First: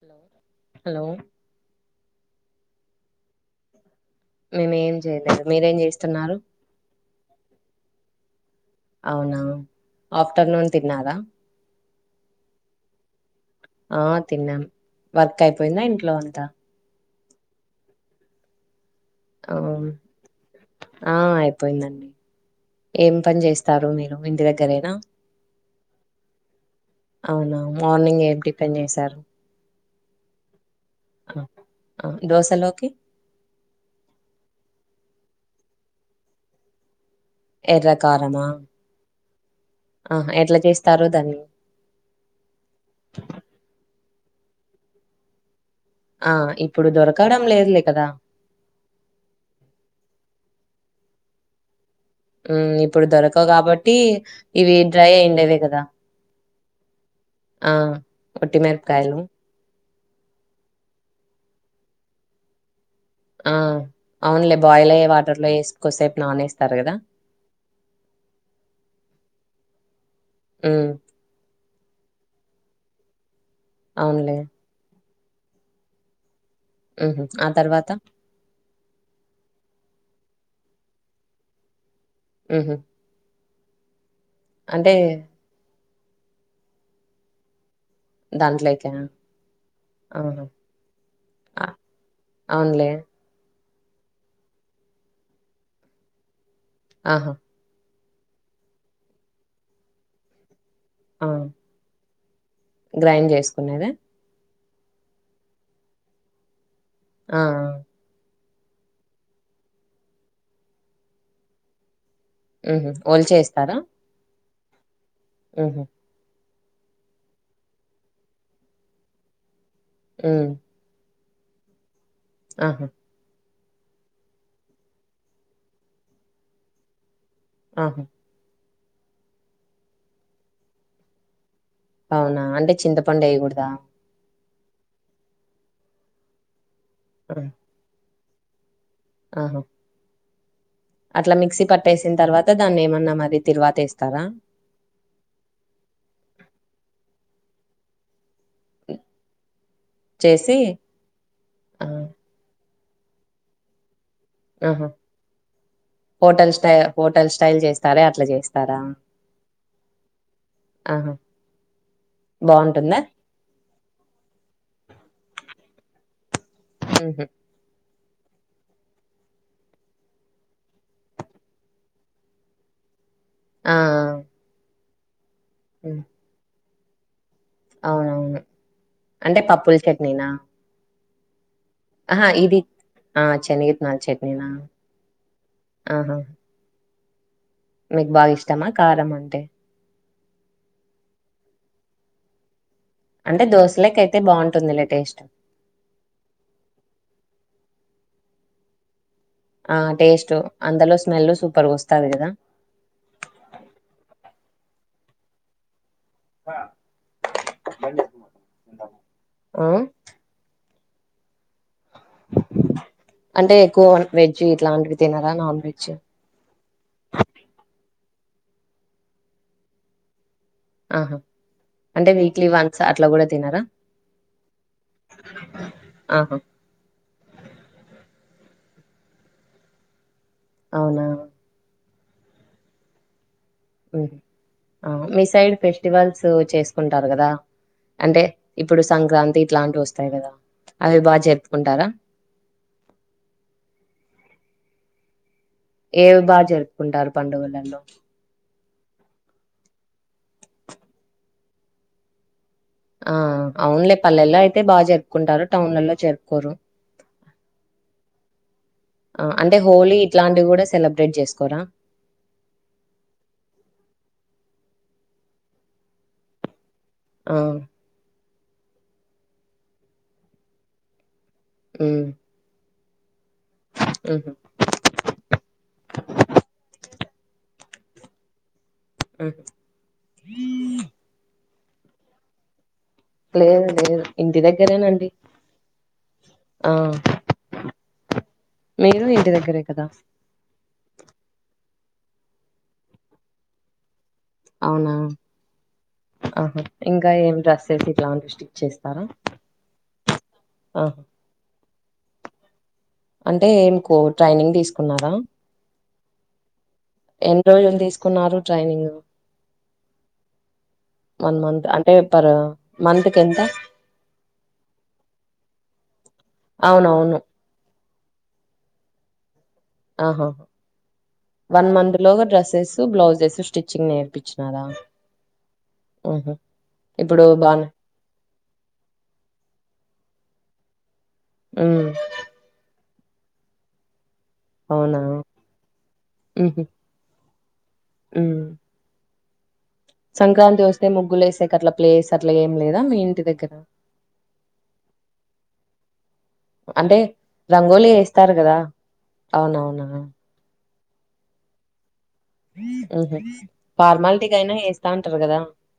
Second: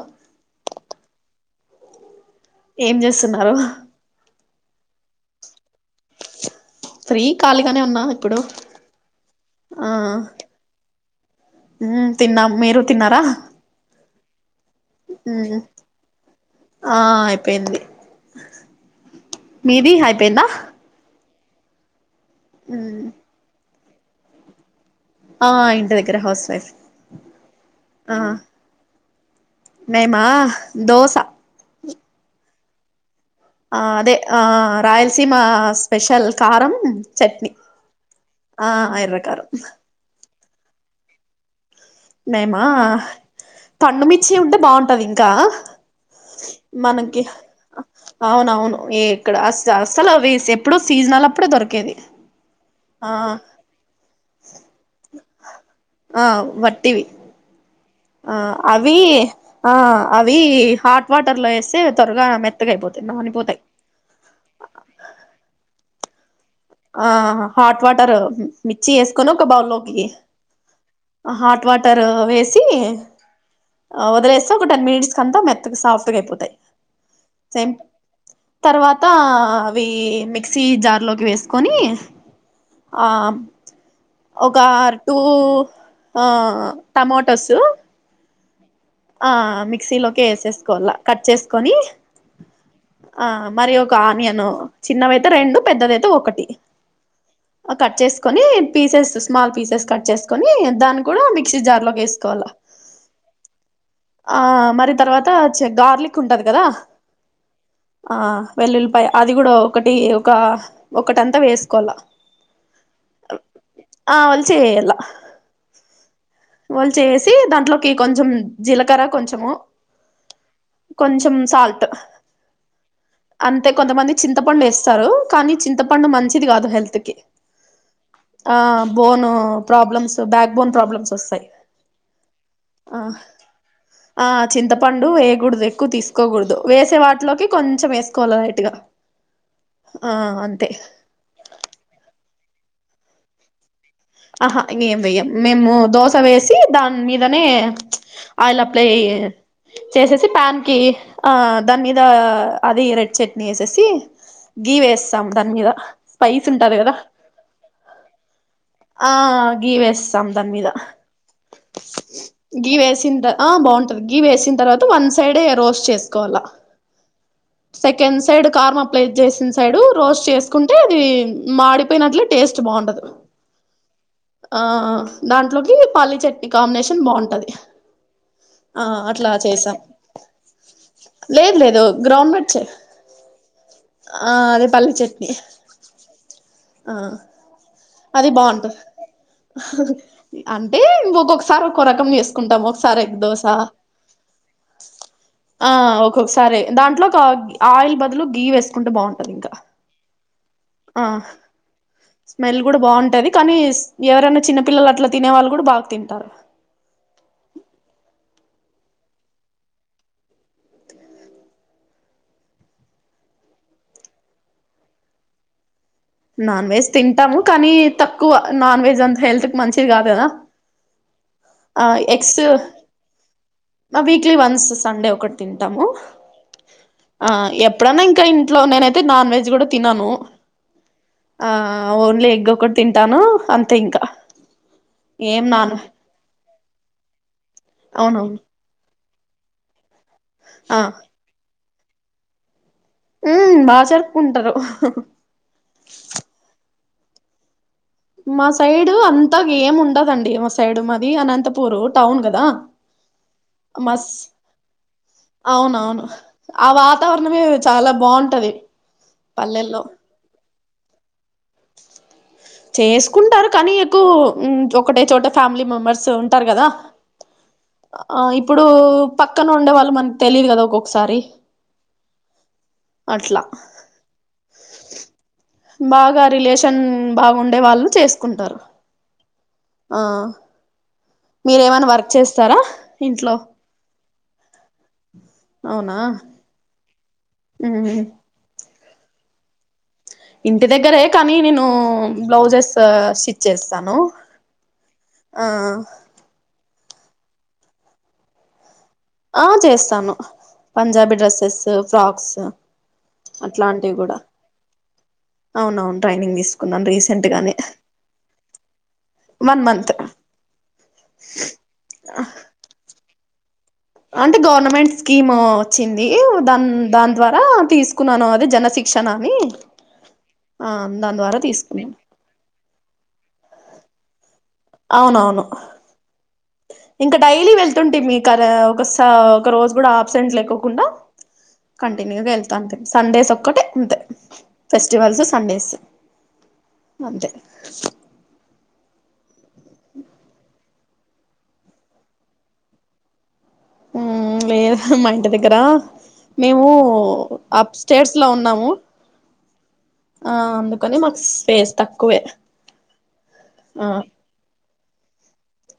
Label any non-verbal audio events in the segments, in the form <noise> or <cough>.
Hello hello ఏం చేస్తున్నారు హ్ మేమేం చేయలేదు మీరేం చేస్తున్నారు ఫ్రీ ఖాళీగానే ఉన్న ఇప్పుడు అవునా ఆ ఆఫ్టర్ నూన్ తిన్నారా తిన్నం మీరు తిన్నారా హా ఆ తిన్నం వర్క్ అయిపోయిందా ఇంట్లో అంతా ఆ అయిపోయింది మీది హైయిపోయిందా యిపోయిందండి ఏం పని చేస్ తారు మీరు ఇంటి దగ్గరేనా ఆ ఇంటి దగ్గర హౌస్ వైఫ్ అవునా ఆ మార్నింగ్ ఏం టిఫిన్ మేమా దోస ఆ దోసలో కి ఆ అదే ఆ రాయలసీమ స్పెషల్ కారం చట్నీ ఎర్ర కారమా ఆ ఎర్ర కారం ఆహా ఎట్లా చేస్తారో దాని చి ఉంటే బాగుంటది ఇంకా ఆ ఇప్పుడు మనకి దొరకడం లేదులే కదా అవునవును ఇక్కడ అస్ అసలు వీసే ఇప్పుడు సీజనల్ అప్పుడే దొరికేది ఇప్పుడు ఆ దొరకవు కాబట్టి ఇవి డ్రై అయిండేవి కదా. టివి ఆ ఆ ఒట్టి అవి మిరపకాయలు ఆ అవి హాట్ వాటర్ లో వేస్తే త్వరగా మెత్తగాయిపోతాయి. ఆ అవునులే బాయిల్ అయ్యే వాటర్ లో వేసుకోసేపు నానేే ఆ హాట్ వాటర్, మిర్చి వేసుకొని ఒక బౌల్లో ఎ ఊ టవాటర్ వేసి మొదల అవునులే ఎసా ఒక టెన్ మినిట్స్ కంతా మెత్తగా సాఫ్ట్గా అయిపోతాయి. ఉ ఆ సేమ్ తర్వాత తర్వాత అవి మిక్సీ జార్లోకి వేసుకొని హుహు. ఆ ఒక అంటే టూ ఆ టమటస్ దాంట్లో ఆ మిక్సీలోకి వేసేసుకోవాలా, కట్ అ చేసుకొని అవునులే. ఆ మరి ఒక కానియను చిన్నవైతే రెండు, పెద్దదైతే ఒకటి ఆహా కట్ చేసుకుని పీసెస్, స్మాల్ పీసెస్ కట్ చేసుకుని దాన్ని కూడా ఆ! మిక్సీ జార్ లోకి వేసుకోవాలా గ్రైండ్ చేసుకునేదా? ఆ మరి తర్వాత చె గార్లిక్ ఉంటది కదా ఆ ఆ వెల్లుల్లిపాయ అది కూడా ఒకటి, ఒక ఒకటంతా వేసుకోవాలి. ఉహ ఓలు చేస్తారా చేయలా ఉహా వాళ్ళు చేసి దాంట్లోకి కొంచెం జీలకర్ర కొంచము ఉ కొంచెం సాల్ట్ ఆహా అంతే కొంతమంది చింతపండు వేస్తారు. కానీ చింతపండు మంచిది కాదు హెల్త్ కి. ఆ హ్ ఆ bone problems backbone problems వస్తాయి అవునా అంటే ఆ చింతపండు వయ్యకూడదా ఆ చింతపండు ఎయగూడదు ఎక్కువ తీసుకోకుడదు. వేసే ఆ! వాటిలోకి కొంచెం వేస్ కొ లైట్ గా ఆ అం తే అట్ల మిక్సీ పట్టేసిన తర్వాత దాన్ని ఏమన్నా మరి తిరువాత‌ ఏస్ అహ ఇంగేం వెయ్యం మేము దోస వేసి దాని మీ దనే ఆయిల్ అప్లై చేసేసి చేసి ప్యాన్ కి ఆ దాని ఆ! మీదా అది రెడ్ చట్నీ ఏసెసి ఆ హా స్పైస్ హోటల్ ఉంటది స్టై కదా హోటల్ స్టైల్ చేస్తారే అట్లా చేస్తారా? ఆ గీ వేస్తాం దాని మీద ఆహా! గీ బావుంటుందా? వేసిన్ ఆ బాగుంటది గీ వేసిన తర్వా వన్ సైడే రోస్ట్ చేసుకోవాలా హుహు. కింద్ సైడ్ కారమప్లై చేసిన సైడు రోస్ట్ చేసుకుంటే అది మాడిపోయినట్లు టేస్ట్ బాగుండదు ఆ ఆ దాంట్లోకి హ్మ్. పల్లీ చట్నీ కాంబినేషన్ బావుంటది. అవునవును అంటే పప్పుల చట్నీనా లేద్ లేద్ అహా ఇది ఆ చెన్గిత్తనాల ఆ చట్నీనా అదే పల్లీ చట్నీ ఆ హా ఆ మీకు బాగ అది ఇష్టమా బాగుంటది కారం అంటే? అంటే ఉంగొక్కొక్కసారి ఒక్కో రకం చేసుకుంటాము ఓ సారి ఎగ్ అంటే దోస దోసలకైతే బావుంటుందిలే టేస్ట్. ఆ ఒక్కోకసారి దాంట్లోకు ఆయిల్ బ అందులో గీ వేసుకుంటే బాగుం ఆ టేస్టు అందలో స్మెల్ సూపర్ గా వస్తాది కదా. స్మెల్ కూడ బాగుంటది కానీ ఎవరైనా చిన్న పిల్లలు అట్ల తినే వాళ్ళు కూడా బాగ్ తిం అమ్మ పల్లీలు మ్మ్ అంటే ఎక్కువ వెజ్ ఇట్లాంటివి తినరా నాన్ వెజ్ నాన్ వెజ్ తింటాము కానీ తక్కువ నాన్ వెజ్ అంత హెల్త్ మంచిది కాదు కదా ఆహా! అంటే ఎగ్స్ వీక్లీ వన్స్ అట్లా గూడా తినరా? వీక్లీ వన్స్ సండే ఒకటి తింటాము ఆహా! ఎప్పుడనా ఇంకా ఇంట్లో నేనైతే నాన్ వెజ్ కూడా తినను అవునా ఆ ఓన్లీ ఎగ్ ఒకటి తింటాను అంతే ఇంకా ఏం మిసైడ్ నాన్ ఫెస్టివల్స్ చేస్ కుంటారు కద అంటే అవునవును ఇప్పుడు సంక్రాంతి ఇట్లాంటివి వస్తు టయి కదా ఆ అవి బా జరుపు కుంటారా ఉ బాగా జరుపుకుంటరు ఏ బా జరుపు కుంటారు పండుగలలో సైడు అంతా ఏం ఉండదండి మా సైడు మాది అనంతపూరు టౌన్ కదా ఆ అవునులే, మస్ పల్లెల్లో అయితే బాగా జరుపుకుంటారు, టౌన్లలో అవునవును జరుపుకోరు ఆ వాతావరణమే చాలా బాగుంటది ఆ అంటే పల్లెల్లో హోలీ ఇట్లాంటివి కూడా సెలబ్రేట్ చేసుకోరా చేసుకుంటారు కానీ ఎక్కువ్ మ్ ఒకటే చోట ఫ్యామిలీ మెంబర్స్ ఉంటారు కదా ఆ అ ఇ ఇప్పుడూ పక్కన ఉండే వాళ్ళు మనకి తెలిదు కదా ఒక్కొక్కసారి మ్ అట్ల బాగా రిలేషన్ బాగుండే వాళ్ళు చేసుకుంటారు మ్ ఆ మీరేమైనా వర్క్ చేస్తారా ఇంట్లో లేదు లేదు ఇంటి దగ్గరేనండి అవునా ఆ ఊహు మీరు ఇంటి దగ్గరే కదా దగ్గరే కానీ నేను బ్లౌజెస్ స్టిచ్ చేస్తాను అవునా ఆ హ ఇంకా ఏం డ్రెస్సెస్ ఇట్లాంటివి స్టిచ్ చేస్ ఆ చేస్తాను ఆహా పంజాబీ డ్రెస్సెస్ ఫ్రాక్స్ అంటే అట్లాంటివి మీకు ట్రైనింగ్ తీసుకున్నారా ట్రైనింగ్దీస్ ఎన్ని రోజులు తీసుకున్నారు training one month one month అంటే పర్ మంత్ కెంత అంటే గవర్నమెంట్ స్కీమూ వచ్చింది ఈ దాన్ దాని అవునవును ద్వారా తీసు కున్నాన అది జన శిక్షణ అని ఆహాహ ఆ దాని ద్వారా వన్ తీసుకున్నాను మంత్ లోగా డ్రెస్సెస్ బ్లౌజెస్ స్టిచ్ చి నేర్పిిచ్చి అవునవును ఇంకా ఇప్పుడు డైలీ బానే వెళ్తుంటే మీకు అరా ఒకస ఒక రోజు కూడా అబ్సెంట్ లేకోకుండా ఉమ్ కంటిన్యూగెళ్త అంతే సండేస్ ఒక్కటే అంతే అవునా ఫెస్టివల్స్ సండేస్ ఉహు అంతే ఉమ్ సంక్రాంతి వస్తే ముగ్గులేసేకట్లా ప్లేస్ అట్లా ఏం లేదా మీ ఇంటి దగ్గర మ్మ్ లేదుగా మంటి దగ్గరా మేము అంటే ఆప్ రంగోలీ స్టేట్స్లో వేస్తారు కదా ఉన్నాము అవునవునా ఆ అందు కానీ మాకు స్పేస్ తక్ మ్ ఫార్మాలటీకైనా ఏస్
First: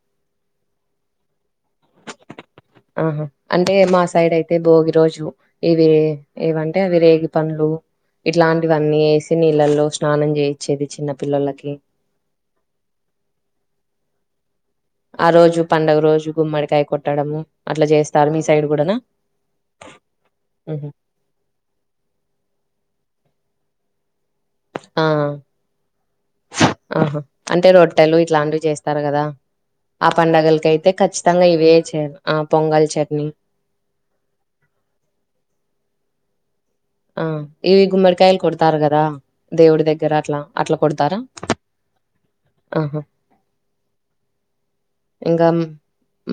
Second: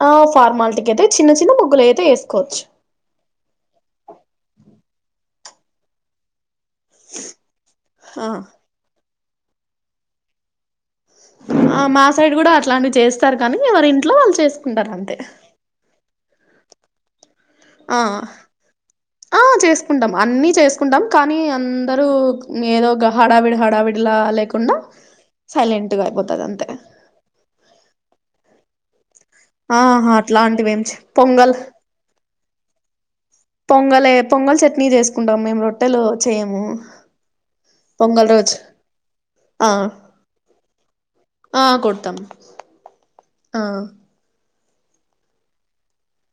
ఆ ఫార్మాలల్టికైతే చిన్న చిన్న మగ్గులే ఆహా అంటే మా సైడైతే భోగి రోజు ఏవి ఏవ <unintelligible> పన్లు ఆ ఇట్లాంటివన్నీ ఏస్ నీళ్ళల్లో స్నానం చేయిచ్చేది చిన్న పిల్లలకి ఆ మా సైడ్ గూడా అట్లాంటివి చేస్తారు కానీ ఎవరిం ట్లా వాళ్ళు చేేస్ ఆరోజు పండుగ రోజు గుమ్మడికాయ కొట్టడము అట్లా ఆ చేస్తారు మీ సైడ్ కూడానా ఆ చేసుకుంటాం అన్నీ చేసుకుంటాం కానీ అందరూ ఏదోగా హడాడవి హడావిడలా లే ఆ అంతే ఆహా అంటే రొట్టెలు ఇట్లాంటివి చేస్ తారు కదా ఆ ఆహా పండగలకి అట్లాంటివేమ్ అయితే చె ఖచ్చితంగా పొంగల్ ఇవే చేయాలి ఆ పొంగల్ చట్నీ పొంగలే పొంగల్ చట్నీ చేసుకుంటాం మేము రొట్టెలు చేయము ఆ ఇవి పొంగల్ గుమ్మడికాయలు రోజు కొడతారు కదా ఆ దేవుడి దగ్గరట్లా అట్లా కొడతారా ఆ కొడతాం ఆహా ఆ ఇంకా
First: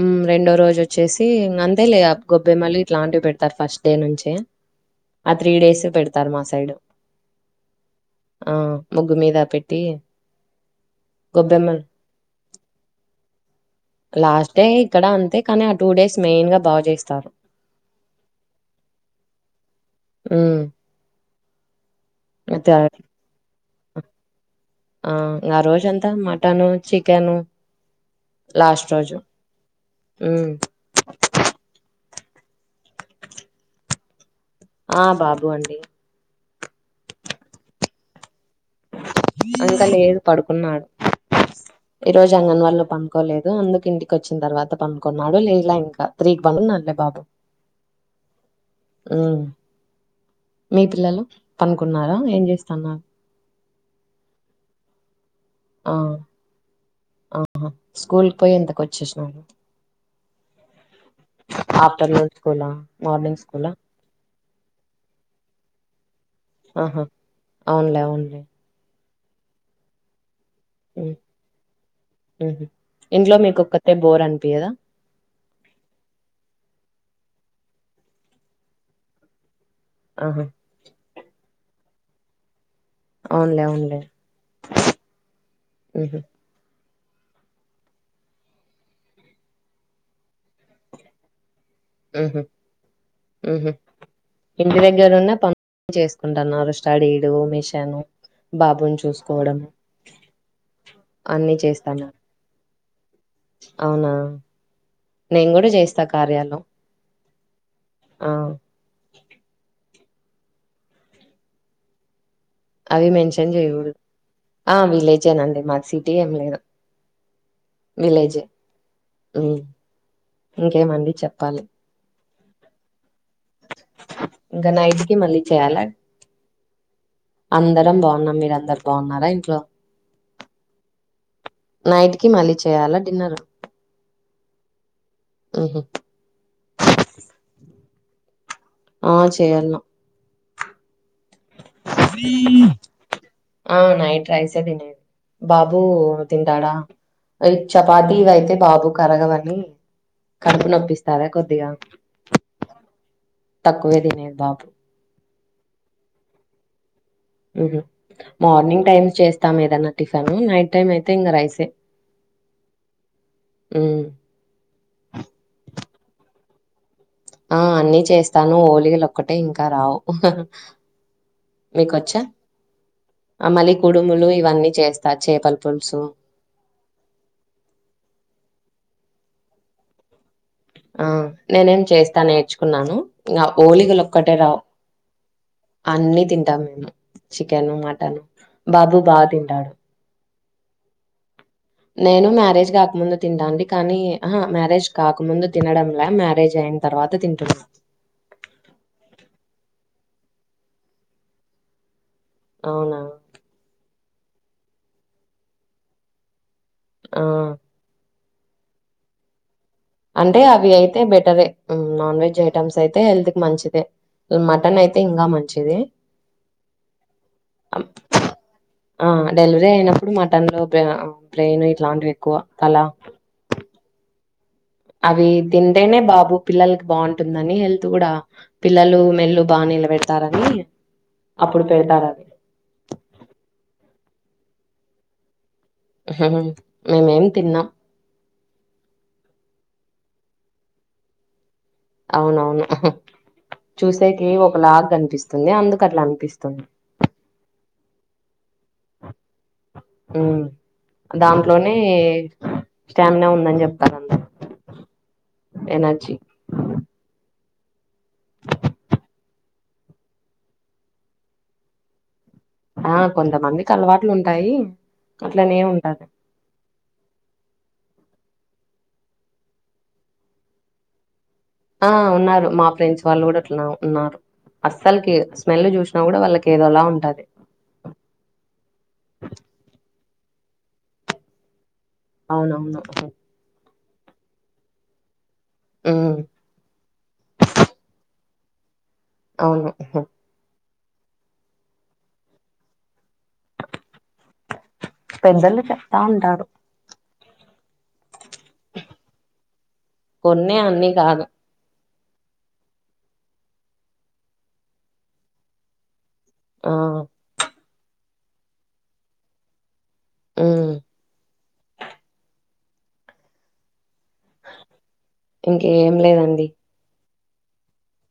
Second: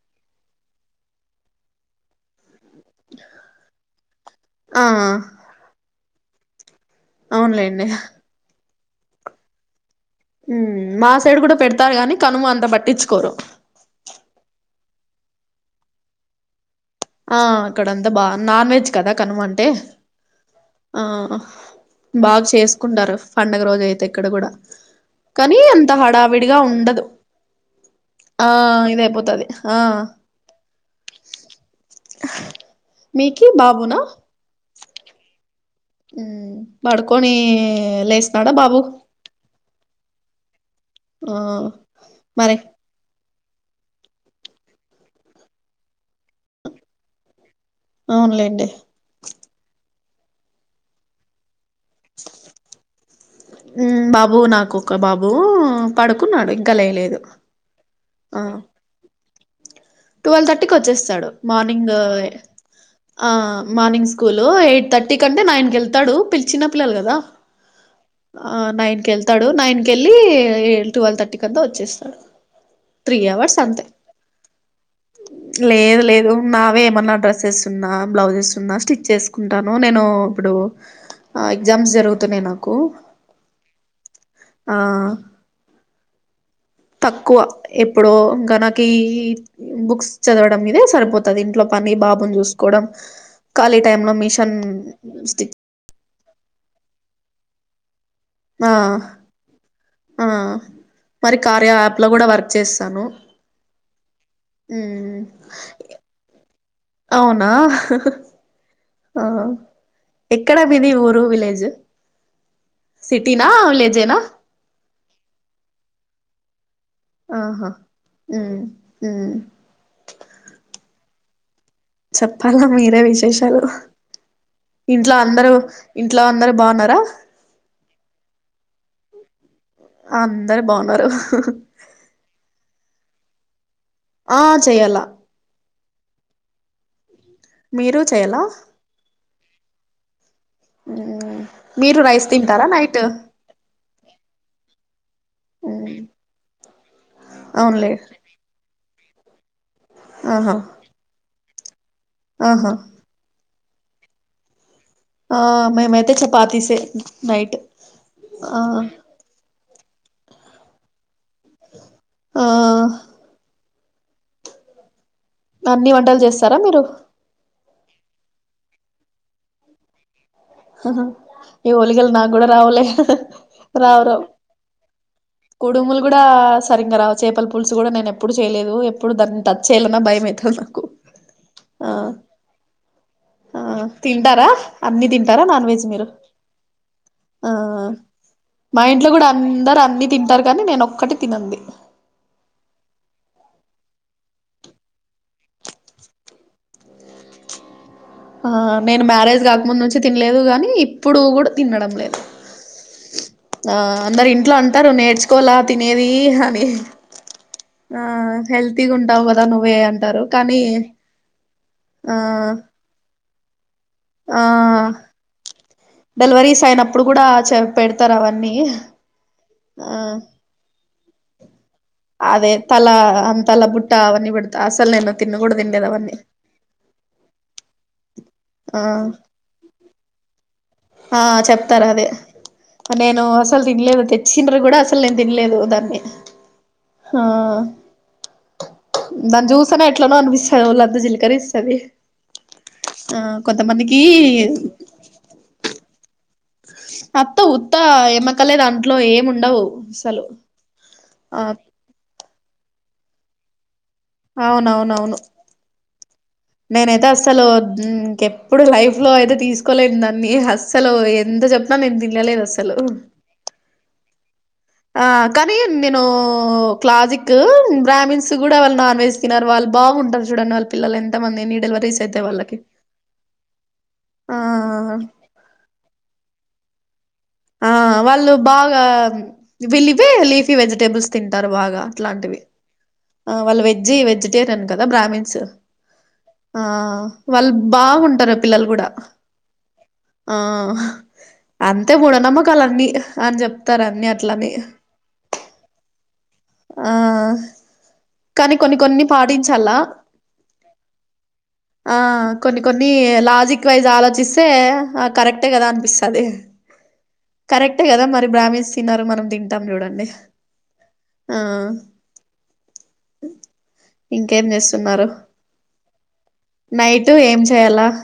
మ్ రెండో రోజొచ్చేసి ఇంకంతేలే గొ మళ్ళీ ఇట్లాంటివి పెడ్తారు ఫస్ట్ డే నుంచే ఆ బేస్ పెడతారు మా సైడ్ అవున్లెండి ఆ ముగ్గు మీదా పెట్టి మ్ మా సైడ్ కూడా గొబ్బెమ్మలు పెడతారు గాని కనుమ అంత పట్టించుకోరు లాస్ట్ డే ఇక్కడా అంతే కానీ ఆ టూ డేస్ మెయిన్ గా బావుచే ఆ అక్కడంతా బా నాన్వెజ్ కదా కనుమంటే హ్మ్. ఆ బాగ్ అయితే చేస్కుంటారు పండగ రోజైతే ఇక్కడ కూడా ఆ! ఆ కానీ అంత రోజంతా హడావిడిగా మటను, ఉండదు చికెను ఆ లాస్ట్ ఇదయ్ రోజు. పోతది ఆ హ్మ్. మీకీ బాబునా ఆ! బాబు అండి. మ్ పడుకొనీ లేస్ అంతా లేదు పడుకున్నాడు ఆ ఈ రోజు మరి అంగన్ వాళ్ళు పంకోలేదు అందుకు ఇంటికి వచ్చిన తర్వాత పనుకున్నాడు లేవాలే ఇంకా తిగి పడున్నాలే బాబు అవునులెండి మితుల్లలో అనుకున్నారా ఏం చేస్తున్నారు బాబు నాకు ఒక బాబు ఆ పడుకున్నాడు ఇంకా లేయలేదు ఆ స్కూల్కి పోయి ఎంతకు వచ్చేసినడు ట్వల్ థర్టీ వచ్చేస్తాడు మార్నింగ్ ఆఫ్టర్నూన్ స్కూలా మార్నింగ్ స్కూలా మార్నింగ్ స్కూల్ ఎయిట్ థర్టీ కంటే నైన్ వెతాడు చిన్న పిల్లలు ఆహా కదా అవునులే అవునులే న తాడు నైన్కెళ్ళి ఏ ఉమ్ ట్వెల్వ్ థర్టీ క అంతా వచ్చేస్తాడు ఉహు త్రీ ఇంట్లో అవర్స్ అంతే మీకొక్కతే బోర్ అనిపియదా లేదు లేదున్నావే ఏమన్నా డ్రెస్సెస్ ఉన్నా బ్లౌజెస్ ఉన్నా స్టిచ్ చేసుకున్నా ంటాన నేను ఆహా ఇప్పుడు ఎగ్జామ్స్ జరుగుతున్నాయి నాకు కు అవునులే అవునులే ఆ ఉహు తక్కువ ఎప్పుడో ఇంకా నాకి బుక్స్ చదవడం మీదే సరిపోతుంది ఇంట్లో పని బాబును ఉహు చూసుకోవడం ఉహు ఖాళీ టైమ్ లో మిషన్ ఇంటి దగ్గరున్న స్ట్ పనులు చేసుకుంటున్నారు స్టడీలు మిషను ఆ బాబుని చూసుకోవడం మరి అన్ని కార్య యాప్ లో చేస్తాను కూడా వర్క్ చేస్తాను అవునా మ్మ్ నేను కూడా చేస్తా కార్యాలో అవునా హా ఆ ఆ ఎక్కడ మీది ఊరు విలేజ్ అవి సిటీనా మెన్షన్ చేయగుడదు విలేజేనా జే నండి మా సిటీ ఏం లేదు ఆహా విలేజ్ ఉమ్ ఉమ్ హుమ్ ఇంకేమండి చెప్ పలి చెప్పాలా మీరే విశేషాలు ఇంకా నైట్ ఇంట్లో కి మళ్ళీ అందరు చేయాలా ఇంట్లో అందరు బావున్నారా అందరం బావున్నాం మీరందరు బావున్నారా ఇంట్లో అందరు బాగున్నారు నైట్ కి మళ్ళీ చేయాలా డిన్నర్ ఆ చెయ్యాల హు హు మీరు చెయాల ఆ చేయాల్లా ఉమ్ మీరు రైస్ తింటారా నైట్ ఆ నైట్ రైసే తినేది బాబు ఉమ్ తింటాడా అవునులే చపాతి అయితే బాబు కరగదని ఆహా కడుపు నొప్పిస్తదా కొద్దిగా ఆహా తక్కువే దినేది బాబు ఆ మేమైతే చపాతి సే మార్నింగ్ టైమ్స్ చేస్తాం ఏదన్నా టిఫన్ నైట్ టైమ్ అయితే ఇంగ రైసే ఆ హుమ్ అన్ని వంటలు చేస్తారా మీరు ఆ అన్ని చేస్తాను ఓలిగలు ఒక్కటే ఇంకా రావు హా హా ఈ ఓలిగలు మీకొచ్చా నాకు కూడా రావులే ఆ మళ్ళీ రావు రావు కుడుములు ఇవన్నీ చేస్తా చేపల కుడుములు పులుసు గుడా సరిగా రావు చేపల పులుసు కూడా నేను ఎప్పుడు చేయలేదు ఇప్పుడు దాన్ని టచ్ చేయాలన్నా భయంమైతుంద్ ఆ నేనేం చేస్తా నేర్చుకున్నాను ఇంకా ఆ ఓలిగలు ఒక్కటే తింటారా రావు అన్ని తింటారా నాన్ వెజ్ మీరు అన్ని తింటాం ఆ చికెను మటను మా బాబు ఇంట్లో కూడా బాగ్ తింటాడు అందరు అన్ని తింటారు కానీ నేనో నేను మ్యారేజ్ కాకముందు తింటంటి కానీ అహా మ్యారేజ్ కాకముందు తినడం లే మ్యారేజ్ అయిన తర్వాత తింటున్నా ఆ నేను మ్యారేజ్ కాకముందు నుంచి తినలేదు గానీ ఇప్పుడు గుడా తినడం లేదు అవునా ఆ అందరు ఇంట్లో అంటారు నేర్చుకోవాల తినేది అని. ఆ ఆ హెల్తి గుంటావ్ కదా నువ్వు అంటే అవి అయితే బెటర ఆ నాన్ వెజ్ ఐటమ్స్, అయితే హెల్త్ మంచిదె ఆ డెలివరీస్ అయినప్పుడు కూడా పెడతారు. అవన్నీ ఆ ప్లైన్ అదే తల అంతల బుట్ట తవన్న పడుంది. అవి తింటేనే బాబు పిల్లలకి బాగుంటుందని, తకుడ ఆ పిల్లలు మెల్లు బాగా నిలబెడతారని ఆ అప్పుడు చెప్తార అదే పెడతారని నేను అసలు తినలేదు తెచ్చిండ్రు కూడా అసలు నేను తినలేదు. దాన్ని ఆహ్ హ ఆ మేమేం తిన్నాం. దాన్ని చూసానే ఎట్లనో అనిపిస్తాది ఒళ్ళంతా జిల్కరిస్తది. అవునవును ఉహ్ కొంతమందికి చూసేకి ఒక లాగ కనిపిస్తుది. అందుకు అట్లా అనిపిస్ అత్తు త్త ఎమ అక్కలే దాంట్లో ఏము ఉండవు. అసలు ఉమ్. ఆ స్టామిన ఉందని చెప్ అవునవునవును ఎనర్జీ నేనైతే అసలు ఉమ్ ఇంకెప్పుడు లైఫ్ లో అయితే తీసుకోలేని దాన్ని, అస్సలు ఎంత చెప్ న నేన్ విన్ ఆ కొంతమందికి అలవాటు ఆ కానీ నేను క్లాజికు, గ్రామీన్స్ త కూడా వాళ నాన్ వెజ్ తినరు, వాళ్ళ బాగుంటరు చూడండి వాళ పిల్లలు ఎన్ ఆ ఉన్నారు మా ఫ్రెండ్స్ వాళ్ళు కూడా అట్లా ఉన్నారు. ఆ అస్సలకి స్మెల్ చూసినా కూడా వాళ్ళకి ఏదోలా ఉ ఉంటది ఆ వాళ్ళు బాగా వీలివే లీఫీ వెజిటేబుల్స్ తింటారు. బాగా ఇట్లాంటివి అవునవును ఆ వాళ్ళ విజ్జి వెజటరియన్ కదా బ్రమీన్స్ ఉమ్, ఆ వాళ్ళు బాగుంటరు ఎ పిల్లలు కూడా అవును హ్ అం తే మూఢనమ్మకాలన్ని హ్ అని చెప్తారు అన్ని అట్లనే పెద్దలు చెప్తా ఉంటారు ఆ <inaudible> కానీ కొన్ని కొన్ని పాటించాల కొన్ని అన్ని కాదు ఆ కొన్ని కొన్ని లాజిక్ వైజ్ ఆలోచిస్తే ఆ కరెక్టే కదా అనిపిస్తది ఆ కరెక్టే కదా మరి బ్రాహ్మిన్స్ తినరు మనం తింటాం చూడండి డిహ్ ఉమ్ ఆ <inaudible> ఇంకేం చేస్తున్నారు ఇంకేం లేదండి నైట్ టు ఏం చేయాలా